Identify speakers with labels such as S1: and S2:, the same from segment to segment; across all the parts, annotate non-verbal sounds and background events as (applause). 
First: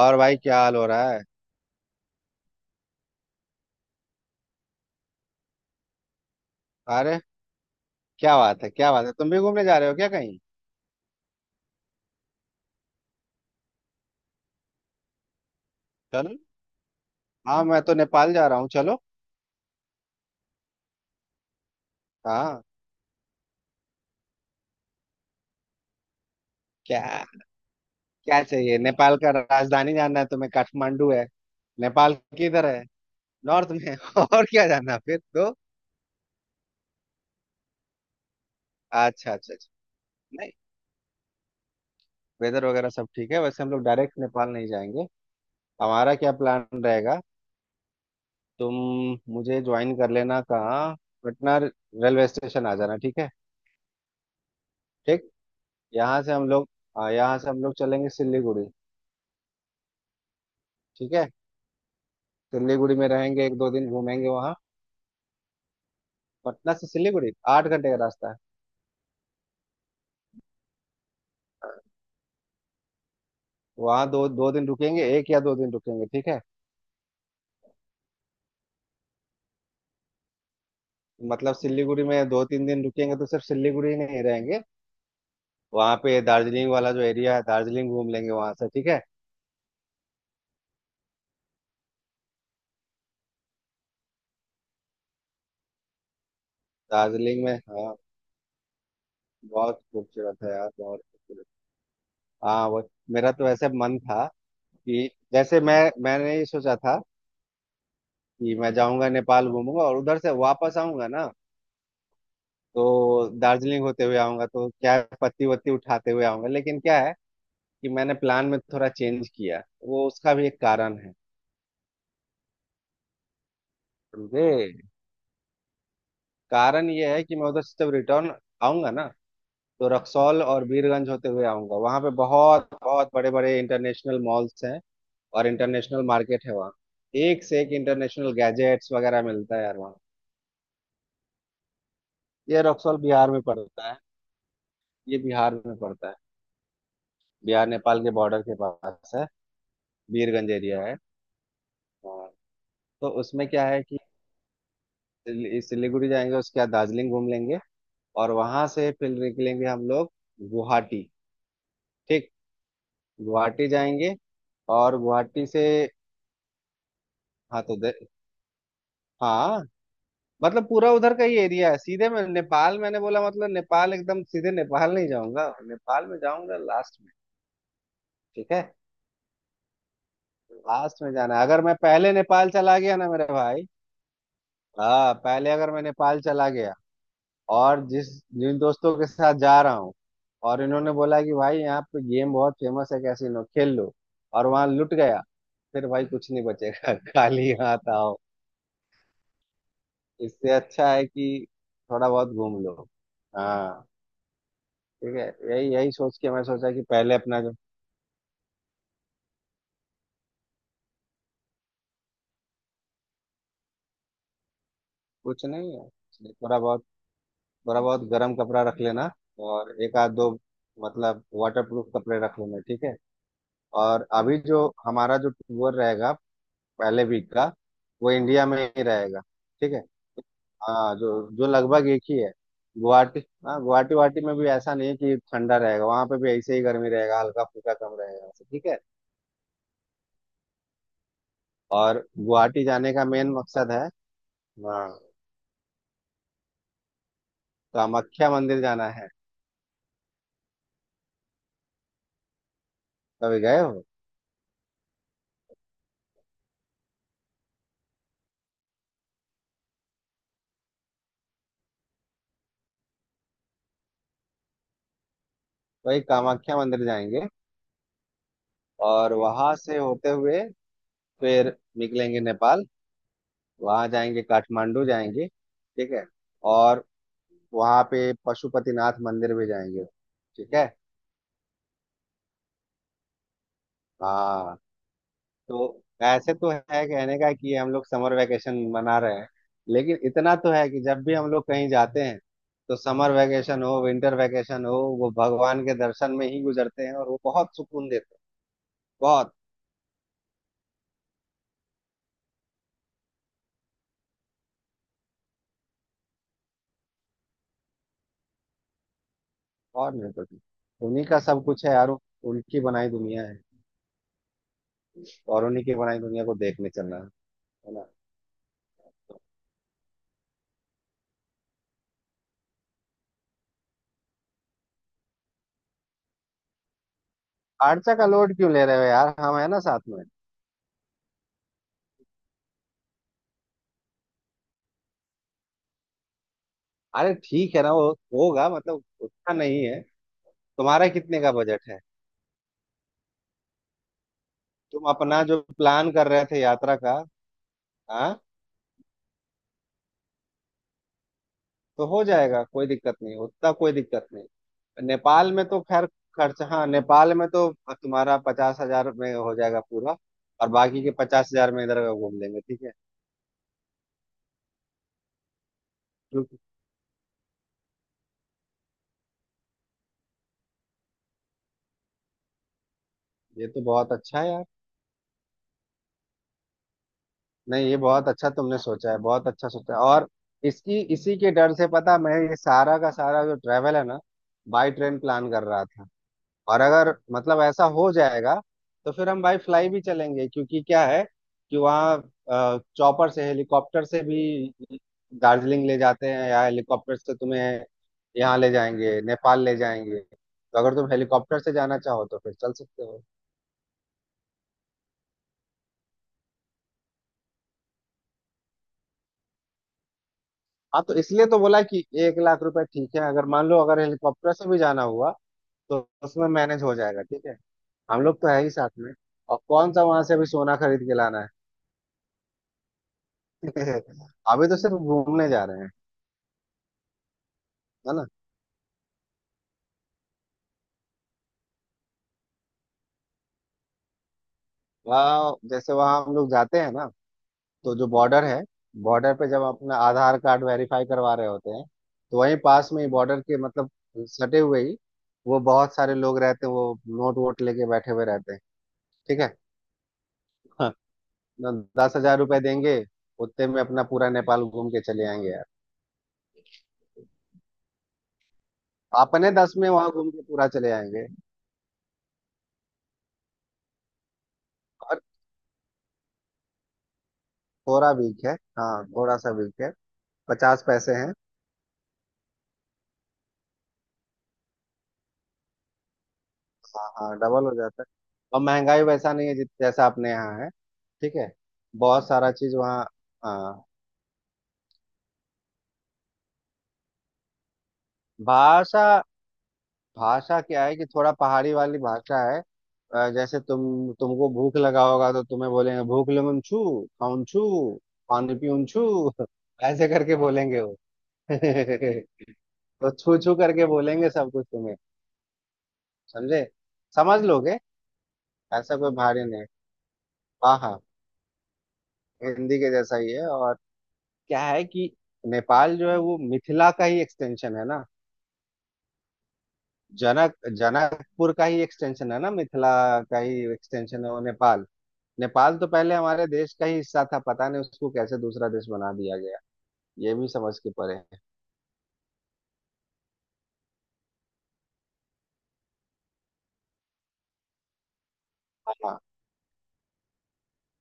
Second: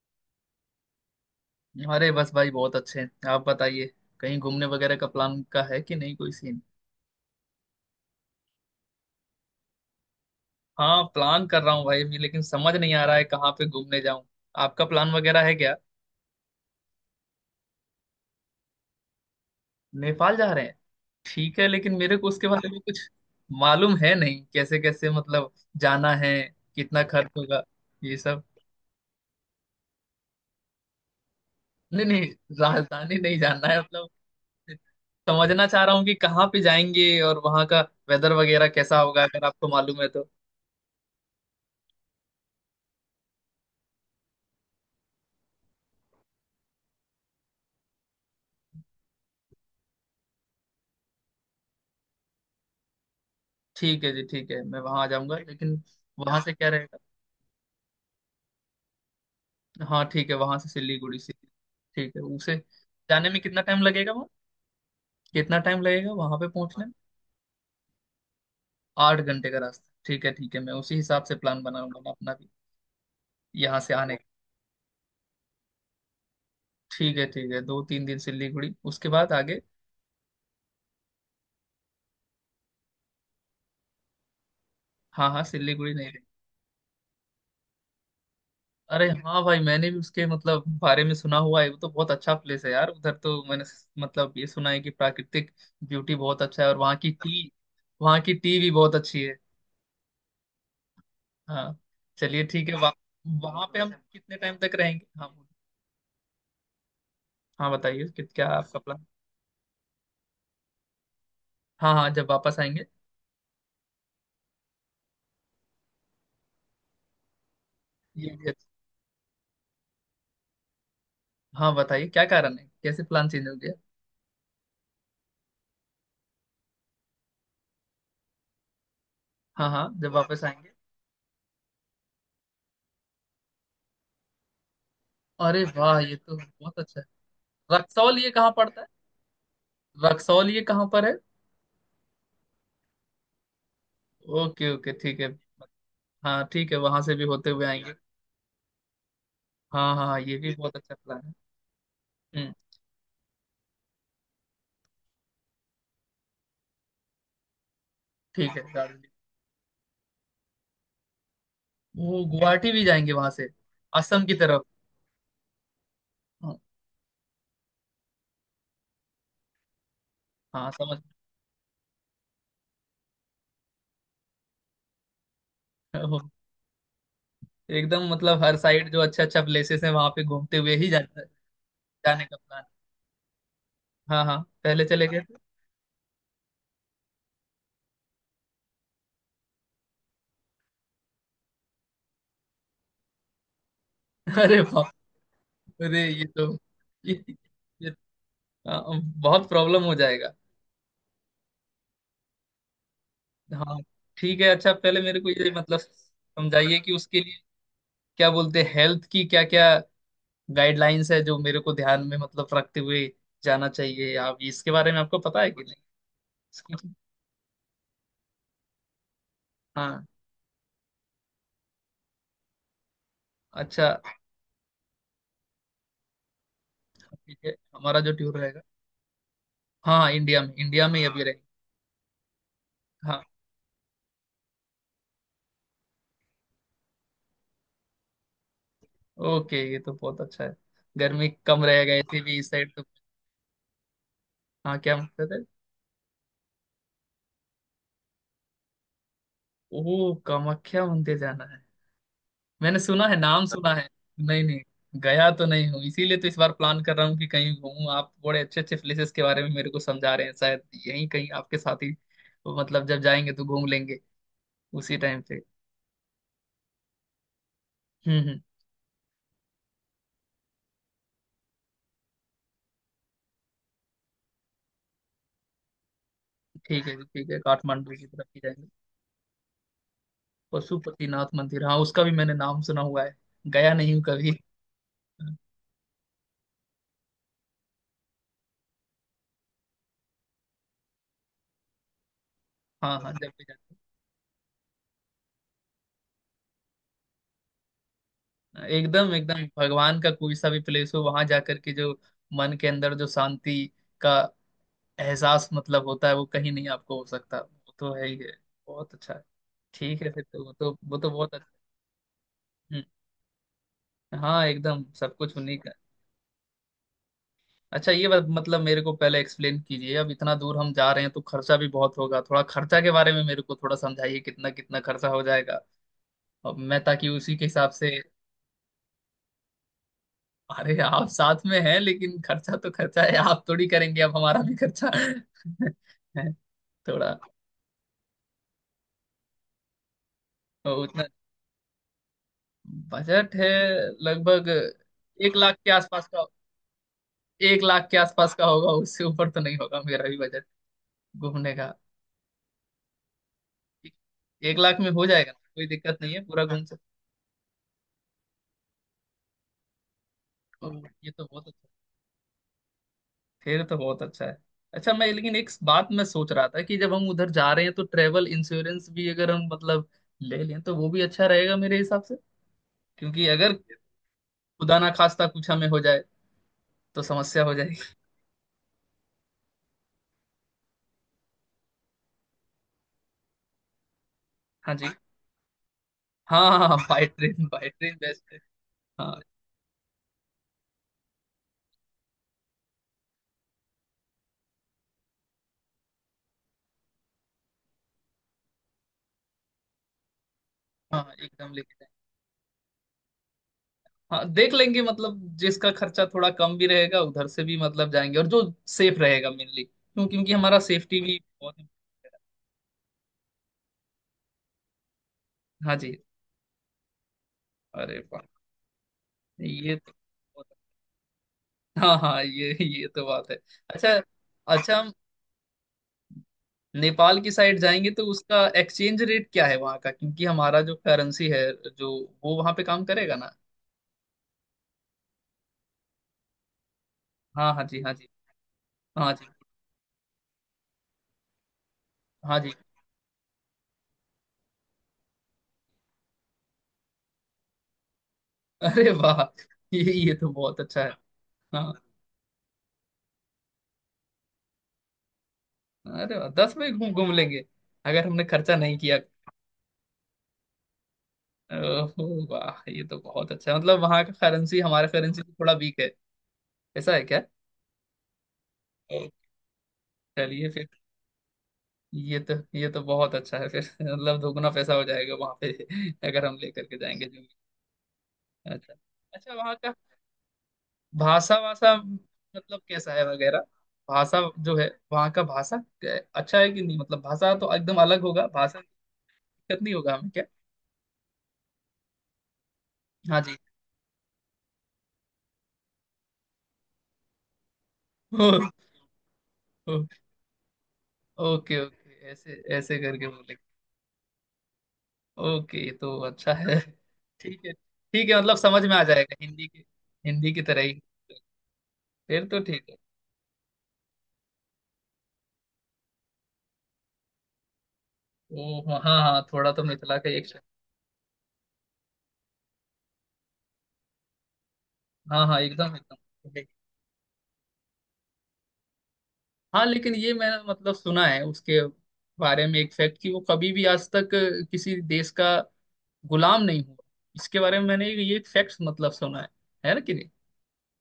S1: और भाई क्या हाल हो रहा है।
S2: अरे बस भाई बहुत अच्छे हैं। आप बताइए, कहीं घूमने वगैरह का प्लान का है कि नहीं, कोई सीन?
S1: अरे क्या बात है, क्या बात है! तुम भी घूमने जा रहे हो क्या कहीं?
S2: हाँ, प्लान कर रहा हूँ भाई अभी, लेकिन समझ नहीं आ रहा है कहाँ पे घूमने जाऊँ। आपका प्लान वगैरह है क्या?
S1: चलो। हाँ, मैं तो नेपाल जा रहा हूँ। चलो।
S2: नेपाल जा रहे हैं? ठीक है, लेकिन मेरे को उसके
S1: हाँ।
S2: बारे में कुछ मालूम है नहीं। कैसे कैसे जाना है, कितना
S1: क्या?
S2: खर्च होगा, ये
S1: क्या
S2: सब?
S1: चाहिए? नेपाल का राजधानी जानना है तुम्हें? काठमांडू है।
S2: नहीं
S1: नेपाल
S2: नहीं,
S1: किधर है?
S2: राजधानी नहीं जानना
S1: नॉर्थ
S2: है।
S1: में। (laughs) और क्या जानना फिर तो।
S2: समझना चाह रहा हूँ कि कहाँ पे जाएंगे और वहाँ का वेदर वगैरह कैसा होगा,
S1: अच्छा,
S2: अगर
S1: अच्छा,
S2: आपको
S1: अच्छा।
S2: मालूम है तो।
S1: नहीं, वेदर वगैरह सब ठीक है। वैसे हम लोग डायरेक्ट नेपाल नहीं जाएंगे। हमारा क्या प्लान रहेगा, तुम मुझे ज्वाइन कर लेना। कहाँ? पटना रेलवे स्टेशन आ जाना, ठीक है?
S2: ठीक है जी, ठीक है, मैं वहां आ
S1: ठीक।
S2: जाऊंगा। लेकिन
S1: यहाँ से
S2: वहां
S1: हम
S2: से क्या
S1: लोग,
S2: रहेगा?
S1: हाँ, यहाँ से हम लोग चलेंगे सिलीगुड़ी।
S2: हाँ ठीक है, वहां से
S1: ठीक
S2: सिलीगुड़ी
S1: है।
S2: से ठीक है उसे
S1: सिलीगुड़ी में
S2: जाने में
S1: रहेंगे एक
S2: कितना
S1: दो
S2: टाइम
S1: दिन,
S2: लगेगा वहाँ?
S1: घूमेंगे वहाँ।
S2: कितना टाइम लगेगा वहां पे
S1: पटना
S2: पहुंचने
S1: से
S2: में?
S1: सिलीगुड़ी 8 घंटे का रास्ता है।
S2: आठ घंटे का रास्ता, ठीक है ठीक है, मैं उसी हिसाब से प्लान बनाऊंगा, मैं अपना भी यहाँ से
S1: वहाँ
S2: आने का।
S1: दो दो दिन रुकेंगे एक या दो दिन रुकेंगे, ठीक है?
S2: ठीक है ठीक है, दो तीन दिन सिलीगुड़ी, उसके बाद आगे।
S1: मतलब सिलीगुड़ी में दो तीन दिन रुकेंगे तो सिर्फ सिलीगुड़ी ही नहीं रहेंगे।
S2: हाँ हाँ, सिलीगुड़ी
S1: वहाँ
S2: नहीं
S1: पे
S2: रही।
S1: दार्जिलिंग वाला जो एरिया है, दार्जिलिंग घूम लेंगे वहाँ से, ठीक है?
S2: अरे हाँ भाई, मैंने भी उसके बारे में सुना हुआ है, वो तो बहुत अच्छा प्लेस है यार। उधर तो मैंने ये सुना है कि प्राकृतिक ब्यूटी बहुत अच्छा है, और वहाँ की
S1: दार्जिलिंग
S2: टी,
S1: में, हाँ,
S2: वहाँ की टी भी बहुत अच्छी है।
S1: बहुत खूबसूरत है यार, बहुत खूबसूरत।
S2: हाँ, चलिए
S1: हाँ,
S2: ठीक है।
S1: वो,
S2: वहाँ,
S1: मेरा तो
S2: वहां
S1: वैसे
S2: पे हम
S1: मन था
S2: कितने टाइम तक रहेंगे?
S1: कि
S2: हाँ
S1: जैसे मैंने ये सोचा था
S2: हाँ, बताइए कि क्या
S1: कि मैं
S2: आपका प्लान।
S1: जाऊंगा नेपाल, घूमूंगा और उधर से वापस आऊंगा ना।
S2: हाँ हाँ, जब वापस आएंगे।
S1: तो दार्जिलिंग होते हुए आऊंगा। तो क्या है, पत्ती वत्ती उठाते हुए आऊंगा। लेकिन क्या है कि मैंने
S2: ये
S1: प्लान
S2: भी
S1: में
S2: अच्छा-
S1: थोड़ा चेंज किया। वो, उसका भी एक कारण है,
S2: हाँ, बताइए क्या कारण है, कैसे प्लान चेंज हो गया?
S1: समझे? कारण ये है कि मैं उधर से जब रिटर्न आऊंगा ना,
S2: हाँ हाँ,
S1: तो
S2: जब
S1: रक्सौल
S2: वापस
S1: और
S2: आएंगे।
S1: बीरगंज होते हुए आऊंगा। वहां पे बहुत बहुत बड़े बड़े इंटरनेशनल मॉल्स हैं और
S2: अरे वाह,
S1: इंटरनेशनल
S2: ये तो
S1: मार्केट है वहाँ।
S2: बहुत अच्छा
S1: एक से एक
S2: है। रक्सौल ये
S1: इंटरनेशनल
S2: कहाँ पड़ता है?
S1: गैजेट्स वगैरह मिलता है यार वहाँ।
S2: रक्सौल ये कहाँ पर है?
S1: ये रक्सौल बिहार में पड़ता है।
S2: ओके ओके,
S1: ये
S2: ठीक है।
S1: बिहार में पड़ता है।
S2: हाँ ठीक है, वहां से भी होते हुए
S1: बिहार
S2: आएंगे।
S1: नेपाल के बॉर्डर के पास है।
S2: हाँ हाँ हाँ, ये
S1: बीरगंज
S2: भी बहुत
S1: एरिया
S2: अच्छा
S1: है।
S2: प्लान है।
S1: हाँ।
S2: हम्म।
S1: तो उसमें क्या है, सिलीगुड़ी जाएंगे, उसके बाद दार्जिलिंग घूम लेंगे और
S2: ठीक है,
S1: वहां से फिर
S2: दार्जिलिंग।
S1: निकलेंगे हम लोग गुवाहाटी।
S2: वो
S1: ठीक।
S2: गुवाहाटी भी जाएंगे वहां से?
S1: गुवाहाटी जाएंगे
S2: असम की तरफ?
S1: और गुवाहाटी से,
S2: हाँ
S1: हाँ तो दे- हाँ, मतलब
S2: हाँ,
S1: पूरा
S2: समझ।
S1: उधर का ही एरिया है। सीधे मैं नेपाल, मैंने बोला, मतलब नेपाल एकदम सीधे नेपाल नहीं जाऊंगा। नेपाल में
S2: (laughs)
S1: जाऊंगा लास्ट में।
S2: एकदम
S1: ठीक
S2: हर
S1: है।
S2: साइड जो अच्छा अच्छा प्लेसेस है वहां पे घूमते हुए ही
S1: लास्ट में
S2: जाने,
S1: जाना है। अगर मैं पहले
S2: जाने का
S1: नेपाल
S2: प्लान।
S1: चला गया ना मेरे भाई,
S2: हाँ हाँ, पहले चले
S1: हाँ,
S2: गए थे।
S1: पहले अगर मैं नेपाल चला गया और जिस जिन दोस्तों के साथ जा रहा हूँ और इन्होंने बोला कि भाई यहाँ पे गेम बहुत फेमस है, कैसीनो खेल लो
S2: (laughs)
S1: और
S2: अरे
S1: वहां
S2: बाप।
S1: लुट गया, फिर भाई
S2: अरे ये
S1: कुछ नहीं
S2: तो,
S1: बचेगा। (laughs)
S2: ये,
S1: खाली
S2: ये
S1: हाथ आओ।
S2: बहुत प्रॉब्लम हो जाएगा।
S1: इससे अच्छा है कि थोड़ा बहुत घूम लो।
S2: हाँ
S1: हाँ,
S2: ठीक है। अच्छा, पहले
S1: ठीक
S2: मेरे
S1: है।
S2: को ये
S1: यही यही सोच के मैं सोचा
S2: समझाइए
S1: कि
S2: कि
S1: पहले
S2: उसके लिए
S1: अपना जो
S2: क्या बोलते हैं, हेल्थ की क्या क्या गाइडलाइंस है जो मेरे को ध्यान में रखते हुए जाना चाहिए। आप इसके बारे में, आपको पता
S1: कुछ
S2: है कि
S1: नहीं
S2: नहीं?
S1: है, इसलिए थोड़ा बहुत,
S2: इसको-
S1: गर्म कपड़ा रख लेना और एक
S2: हाँ।
S1: आध दो, मतलब वाटर प्रूफ कपड़े रख लेना, ठीक है?
S2: अच्छा,
S1: और अभी जो हमारा जो टूर रहेगा पहले वीक
S2: ठीक
S1: का
S2: है, हमारा
S1: वो
S2: जो टूर
S1: इंडिया में
S2: रहेगा।
S1: ही रहेगा, ठीक है।
S2: हाँ, इंडिया में, इंडिया
S1: हाँ,
S2: में ही
S1: जो
S2: अभी रहेगा।
S1: जो लगभग एक ही है, गुवाहाटी।
S2: हाँ।
S1: हाँ, गुवाहाटी वाटी में भी ऐसा नहीं है कि ठंडा रहेगा। वहां पे भी ऐसे ही गर्मी रहेगा, हल्का फुल्का कम रहेगा वैसे, ठीक है।
S2: ओके, ये तो बहुत अच्छा है, गर्मी कम रहेगा
S1: और
S2: ऐसे भी इस
S1: गुवाहाटी
S2: साइड तो।
S1: जाने का मेन मकसद है,
S2: हाँ,
S1: हाँ,
S2: क्या मतलब है?
S1: कामाख्या मंदिर जाना है।
S2: ओ, कामाख्या मंदिर जाना है? मैंने सुना है,
S1: कभी
S2: नाम
S1: गए
S2: सुना
S1: हो?
S2: है। नहीं नहीं, गया तो नहीं हूँ, इसीलिए तो इस बार प्लान कर रहा हूँ कि कहीं घूमूं। आप बड़े अच्छे अच्छे प्लेसेस के बारे में मेरे को समझा रहे हैं, शायद यहीं कहीं आपके साथ ही जब जाएंगे तो घूम लेंगे, उसी टाइम पे।
S1: वही कामाख्या मंदिर जाएंगे
S2: हम्म।
S1: और वहां से होते हुए फिर निकलेंगे नेपाल। वहां जाएंगे, काठमांडू जाएंगे, ठीक है। और
S2: ठीक है जी, ठीक है,
S1: वहां
S2: काठमांडू की
S1: पे
S2: तरफ ही जाएंगे।
S1: पशुपतिनाथ मंदिर भी जाएंगे, ठीक है।
S2: पशुपतिनाथ मंदिर, हाँ उसका भी मैंने नाम सुना हुआ है, गया नहीं हूँ कभी।
S1: हाँ, तो ऐसे तो है कहने का कि हम लोग समर वेकेशन मना रहे हैं, लेकिन इतना तो है कि जब भी हम लोग कहीं जाते हैं तो
S2: हाँ
S1: समर
S2: हाँ, जब भी
S1: वेकेशन
S2: जाएंगे,
S1: हो, विंटर वेकेशन हो, वो भगवान के दर्शन में ही गुजरते हैं और वो बहुत सुकून देते हैं।
S2: एकदम
S1: बहुत।
S2: एकदम भगवान का कोई सा भी प्लेस हो, वहां जाकर के जो मन के अंदर जो शांति का एहसास होता है, वो कहीं नहीं आपको हो सकता, वो तो है ही है, बहुत अच्छा है।
S1: और
S2: ठीक है
S1: नहीं
S2: फिर
S1: तो
S2: तो, वो तो
S1: क्या।
S2: वो
S1: उन्हीं
S2: तो
S1: का
S2: बहुत
S1: सब
S2: अच्छा।
S1: कुछ है यार, उनकी
S2: हम्म,
S1: बनाई दुनिया है।
S2: हाँ एकदम सब कुछ
S1: और
S2: उन्हीं
S1: उन्हीं
S2: का।
S1: की बनाई दुनिया को देखने चलना है ना?
S2: अच्छा, ये बात मेरे को पहले एक्सप्लेन कीजिए, अब इतना दूर हम जा रहे हैं तो खर्चा भी बहुत होगा। थोड़ा खर्चा के बारे में मेरे को थोड़ा समझाइए, कितना कितना खर्चा हो जाएगा अब मैं, ताकि उसी के हिसाब से।
S1: खर्चा का लोड क्यों ले रहे हो यार? हम है ना साथ में।
S2: अरे, आप साथ में हैं, लेकिन खर्चा तो खर्चा है, आप थोड़ी करेंगे, अब हमारा भी खर्चा (laughs) है
S1: अरे
S2: थोड़ा।
S1: ठीक है ना, वो होगा मतलब, उतना नहीं है।
S2: तो
S1: तुम्हारा
S2: उतना
S1: कितने का बजट है?
S2: बजट है लगभग,
S1: तुम अपना
S2: एक
S1: जो
S2: लाख के
S1: प्लान
S2: आसपास
S1: कर रहे
S2: का,
S1: थे यात्रा का?
S2: एक लाख के
S1: हाँ,
S2: आसपास का होगा, उससे ऊपर तो नहीं होगा मेरा भी बजट घूमने का।
S1: तो हो जाएगा। कोई दिक्कत नहीं उतना, कोई दिक्कत नहीं।
S2: एक लाख में हो
S1: नेपाल
S2: जाएगा,
S1: में तो
S2: कोई
S1: खैर
S2: दिक्कत नहीं है,
S1: खर्च,
S2: पूरा घूम
S1: हाँ,
S2: सकते
S1: नेपाल में तो तुम्हारा 50,000 में हो जाएगा पूरा। और
S2: हो।
S1: बाकी के
S2: ये तो
S1: पचास
S2: बहुत
S1: हजार में
S2: अच्छा,
S1: इधर घूम लेंगे, ठीक है।
S2: फिर तो बहुत अच्छा है। अच्छा मैं लेकिन एक बात मैं सोच
S1: क्योंकि
S2: रहा था कि जब हम उधर जा रहे हैं तो ट्रेवल इंश्योरेंस भी अगर हम ले लें तो वो भी अच्छा रहेगा मेरे हिसाब, क्योंकि
S1: ये
S2: अगर
S1: तो बहुत अच्छा है यार।
S2: खुदा ना खास्ता कुछ हमें हो जाए तो समस्या हो
S1: नहीं, ये
S2: जाएगी।
S1: बहुत अच्छा तुमने सोचा है, बहुत अच्छा सोचा है। और इसकी इसी के डर से पता, मैं ये सारा का सारा जो ट्रेवल है ना, बाई
S2: हाँ जी।
S1: ट्रेन प्लान कर रहा था।
S2: हाँ
S1: और
S2: हाँ हाँ,
S1: अगर
S2: बाई
S1: मतलब
S2: ट्रेन,
S1: ऐसा
S2: बाई
S1: हो
S2: ट्रेन बेस्ट है।
S1: जाएगा तो फिर
S2: हाँ
S1: हम भाई फ्लाई भी चलेंगे, क्योंकि क्या है कि वहाँ चॉपर से, हेलीकॉप्टर से भी दार्जिलिंग ले जाते हैं, या हेलीकॉप्टर से तुम्हें यहाँ ले जाएंगे, नेपाल ले जाएंगे। तो अगर तुम
S2: हाँ हाँ,
S1: हेलीकॉप्टर
S2: एकदम
S1: से
S2: लेके
S1: जाना
S2: जाएंगे।
S1: चाहो तो फिर चल सकते हो।
S2: हाँ देख लेंगे, जिसका खर्चा थोड़ा कम भी रहेगा उधर से भी जाएंगे, और जो सेफ रहेगा मेनली, क्यों क्योंकि हमारा
S1: हाँ, तो
S2: सेफ्टी भी
S1: इसलिए तो
S2: बहुत
S1: बोला
S2: important
S1: कि 1 लाख रुपए ठीक है। अगर मान लो, अगर हेलीकॉप्टर से भी जाना हुआ
S2: है। हाँ
S1: तो
S2: जी।
S1: उसमें मैनेज हो जाएगा, ठीक है।
S2: अरे
S1: हम लोग
S2: वाह,
S1: तो है ही साथ में। और कौन
S2: ये
S1: सा
S2: तो
S1: वहां से अभी
S2: बहुत-
S1: सोना खरीद के लाना है।
S2: हाँ हाँ, ये तो बात है। अच्छा,
S1: (laughs) अभी तो सिर्फ
S2: अच्छा हम
S1: घूमने जा रहे हैं।
S2: नेपाल की साइड जाएंगे
S1: है
S2: तो
S1: ना?
S2: उसका एक्सचेंज रेट क्या है वहाँ का, क्योंकि हमारा जो करेंसी है, जो वो वहाँ पे काम करेगा ना?
S1: वहाँ, जैसे वहाँ हम लोग जाते हैं ना
S2: हाँ हाँ
S1: तो
S2: जी,
S1: जो
S2: हाँ जी।
S1: बॉर्डर है,
S2: हाँ
S1: बॉर्डर
S2: जी,
S1: पे जब अपना आधार कार्ड वेरीफाई करवा रहे होते हैं तो वहीं
S2: हाँ जी।
S1: पास में ही बॉर्डर के मतलब सटे हुए ही वो बहुत सारे लोग रहते हैं, वो नोट वोट लेके बैठे हुए रहते हैं,
S2: अरे
S1: ठीक
S2: वाह,
S1: है?
S2: ये तो बहुत
S1: हाँ।
S2: अच्छा है।
S1: न-
S2: हाँ।
S1: 10,000 रुपए देंगे, उतने में अपना पूरा नेपाल घूम के चले आएंगे यार।
S2: अरे वाह, दस में घूम घूम लेंगे, अगर हमने खर्चा नहीं किया।
S1: अपने दस में वहां घूम के पूरा चले आएंगे।
S2: ओह वाह, ये तो बहुत अच्छा है। वहाँ का करेंसी हमारा
S1: और
S2: करेंसी से थोड़ा वीक है, ऐसा है क्या?
S1: थोड़ा वीक है, हाँ, थोड़ा सा वीक है।
S2: चलिए
S1: पचास
S2: फिर,
S1: पैसे हैं।
S2: ये तो बहुत अच्छा है फिर। (laughs) दोगुना पैसा हो जाएगा वहाँ पे अगर हम लेकर के
S1: हाँ
S2: जाएंगे,
S1: हाँ,
S2: जो भी।
S1: डबल हो जाता है। और
S2: अच्छा,
S1: महंगाई वैसा नहीं
S2: अच्छा
S1: है जित
S2: वहाँ का
S1: जैसा अपने यहाँ है, ठीक है।
S2: भाषा वासा
S1: बहुत सारा चीज वहाँ,
S2: कैसा है वगैरह?
S1: हाँ।
S2: भाषा जो है, वहाँ का भाषा क्या है? अच्छा है कि नहीं? भाषा तो एकदम अलग होगा, भाषा में
S1: भाषा,
S2: दिक्कत नहीं होगा हमें क्या?
S1: भाषा क्या है कि थोड़ा पहाड़ी वाली भाषा है।
S2: हाँ जी।
S1: जैसे तुमको भूख लगा होगा तो तुम्हें बोलेंगे भूख लगन छू, खाउन छू,
S2: (laughs)
S1: पानी
S2: ओ,
S1: पीउन छू। (laughs)
S2: ओ
S1: ऐसे करके बोलेंगे वो।
S2: ओके ओके, ऐसे ऐसे
S1: (laughs) तो
S2: करके
S1: छू
S2: बोले।
S1: छू करके बोलेंगे सब कुछ तुम्हें,
S2: ओके तो अच्छा
S1: समझे?
S2: है।
S1: समझ
S2: ठीक है
S1: लोगे,
S2: ठीक है, समझ में
S1: ऐसा
S2: आ
S1: कोई
S2: जाएगा,
S1: भारी नहीं
S2: हिंदी
S1: है।
S2: के, हिंदी की
S1: हाँ
S2: तरह
S1: हाँ,
S2: ही, फिर तो
S1: हिंदी
S2: ठीक
S1: के
S2: है।
S1: जैसा ही है। और क्या है कि नेपाल जो है वो मिथिला का ही एक्सटेंशन है ना।
S2: ओ हाँ हाँ, थोड़ा तो मिथिला का एक।
S1: जनक जनकपुर का ही एक्सटेंशन है ना, मिथिला का ही एक्सटेंशन है वो, नेपाल।
S2: हाँ हाँ,
S1: नेपाल तो
S2: एकदम
S1: पहले
S2: एकदम।
S1: हमारे देश का ही हिस्सा था, पता नहीं उसको कैसे दूसरा देश बना दिया गया।
S2: हाँ, लेकिन ये
S1: ये भी
S2: मैंने
S1: समझ के परे
S2: सुना
S1: है।
S2: है उसके बारे में एक फैक्ट, कि वो कभी भी आज तक किसी देश का गुलाम नहीं हुआ। इसके बारे में मैंने ये फैक्ट
S1: हाँ
S2: सुना है ना कि नहीं?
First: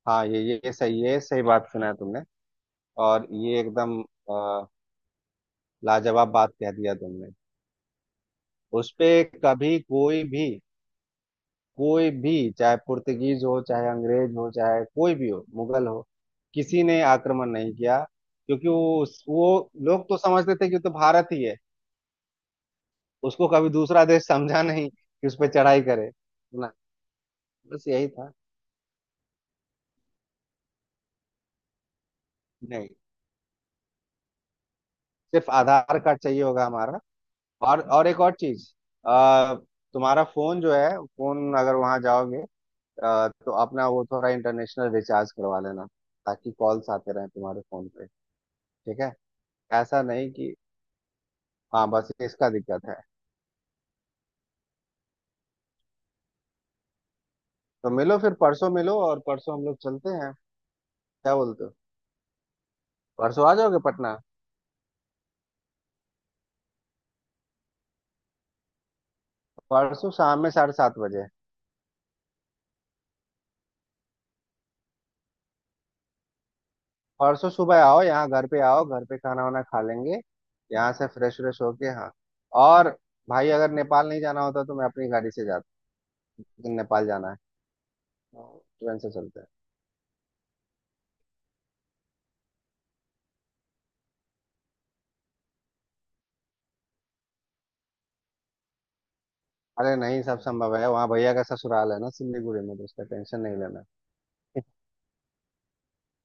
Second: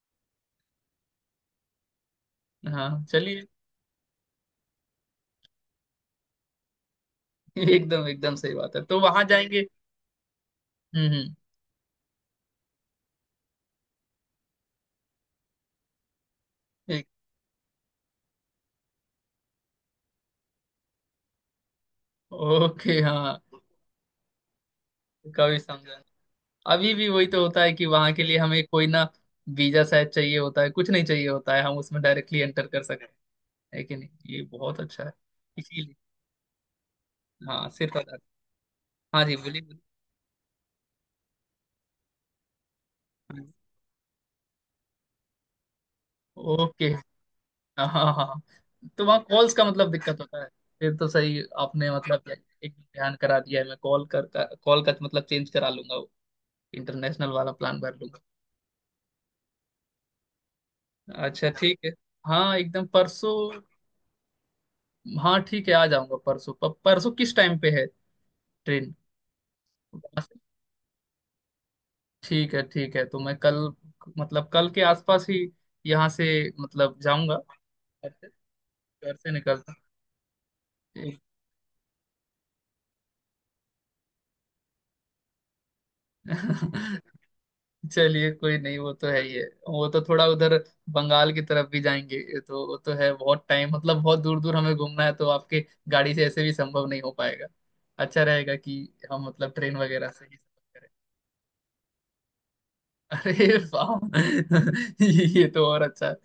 S1: हाँ, ये सही ये सही बात सुना है तुमने।
S2: हाँ
S1: और
S2: चलिए।
S1: ये एकदम अ, लाजवाब बात कह दिया तुमने।
S2: (laughs) एकदम एकदम सही बात है,
S1: उस
S2: तो
S1: पे
S2: वहां जाएंगे।
S1: कभी कोई भी
S2: हम्म।
S1: कोई भी चाहे पुर्तगीज हो, चाहे अंग्रेज हो, चाहे कोई भी हो, मुगल हो, किसी ने
S2: एक-
S1: आक्रमण नहीं किया। क्योंकि वो वो लोग तो समझते थे कि वो तो भारत ही है।
S2: ओके हाँ।
S1: उसको कभी दूसरा देश समझा नहीं कि उस पर
S2: कभी
S1: चढ़ाई
S2: समझा।
S1: करे ना।
S2: अभी भी वही तो होता है कि
S1: बस यही
S2: वहां के
S1: था।
S2: लिए हमें कोई ना, वीजा शायद चाहिए होता है? कुछ नहीं चाहिए होता है, हम उसमें डायरेक्टली एंटर कर
S1: नहीं,
S2: सकते हैं, है कि नहीं? ये बहुत अच्छा है,
S1: सिर्फ
S2: इसीलिए।
S1: आधार कार्ड चाहिए होगा हमारा।
S2: हाँ,
S1: और
S2: सिर्फ आधार।
S1: एक और चीज,
S2: हाँ जी,
S1: अ,
S2: बोलिए बोलिए।
S1: तुम्हारा फोन जो है, फोन अगर वहां जाओगे,
S2: हाँ।
S1: तो अपना वो थोड़ा इंटरनेशनल रिचार्ज करवा लेना ताकि
S2: ओके।
S1: कॉल्स आते रहे तुम्हारे
S2: हाँ
S1: फोन पे,
S2: हाँ हाँ।
S1: ठीक
S2: तो
S1: है।
S2: वहाँ कॉल्स का
S1: ऐसा
S2: दिक्कत
S1: नहीं
S2: होता है?
S1: कि,
S2: फिर तो सही
S1: हाँ,
S2: आपने
S1: बस इसका
S2: एक
S1: दिक्कत है।
S2: ध्यान करा दिया है, मैं कॉल का चेंज करा लूंगा वो, इंटरनेशनल वाला प्लान
S1: तो
S2: भर
S1: मिलो
S2: लूंगा।
S1: फिर परसों, मिलो और परसों हम लोग चलते हैं, क्या
S2: अच्छा
S1: बोलते हो?
S2: ठीक है, हाँ एकदम
S1: परसों आ
S2: परसों।
S1: जाओगे पटना?
S2: हाँ ठीक है, आ जाऊंगा परसों। परसों किस टाइम पे है ट्रेन?
S1: परसों शाम में 7:30 बजे।
S2: ठीक है ठीक है, तो मैं कल कल के आसपास ही यहाँ से जाऊंगा।
S1: परसों सुबह आओ,
S2: घर से,
S1: यहाँ घर पे आओ, घर
S2: घर
S1: पे
S2: से
S1: खाना वाना
S2: निकलता।
S1: खा लेंगे, यहाँ से फ्रेश व्रेश होके। हाँ। और भाई अगर नेपाल नहीं जाना होता तो मैं अपनी गाड़ी से जाता। लेकिन
S2: ठीक।
S1: नेपाल
S2: (laughs)
S1: जाना है
S2: चलिए कोई
S1: तो
S2: नहीं, वो
S1: ट्रेन
S2: तो
S1: से
S2: है ही
S1: चलते
S2: है।
S1: हैं।
S2: वो तो थोड़ा उधर बंगाल की तरफ भी जाएंगे, ये तो वो तो है, बहुत टाइम बहुत दूर दूर हमें घूमना है, तो आपके गाड़ी से ऐसे भी संभव नहीं हो पाएगा। अच्छा रहेगा कि हम ट्रेन
S1: अरे
S2: वगैरह
S1: नहीं,
S2: से ही
S1: सब संभव
S2: सफर
S1: है,
S2: करें।
S1: वहाँ भैया का ससुराल है ना सिलीगुड़ी में, तो उसका टेंशन
S2: अरे
S1: नहीं लेना।
S2: वाह। (laughs) ये तो और अच्छा है,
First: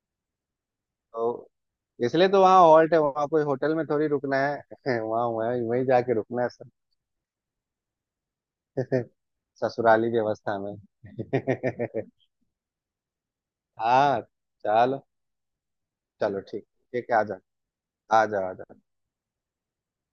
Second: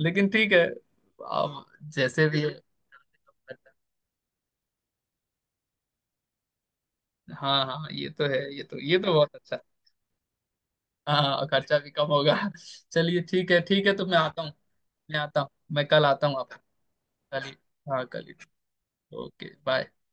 S2: लेकिन ठीक है
S1: तो
S2: आप जैसे
S1: इसलिए तो
S2: भी। (laughs)
S1: वहाँ हॉल्ट है, वहाँ कोई होटल में थोड़ी रुकना है। (laughs) वहाँ, वहाँ, वहीं जाके रुकना है,
S2: हाँ हाँ ये तो है, ये तो बहुत अच्छा।
S1: ससुराली व्यवस्था में।
S2: हाँ, और खर्चा भी कम
S1: (laughs)
S2: होगा। चलिए ठीक है ठीक है, तो मैं
S1: हाँ,
S2: आता हूँ,
S1: चलो,
S2: मैं आता हूँ, मैं कल आता हूँ
S1: चलो,
S2: आप।
S1: ठीक ठीक है, आ जाओ,
S2: कल ही, हाँ
S1: आ
S2: कल ही।
S1: जाओ, आ जाओ।
S2: Okay, bye.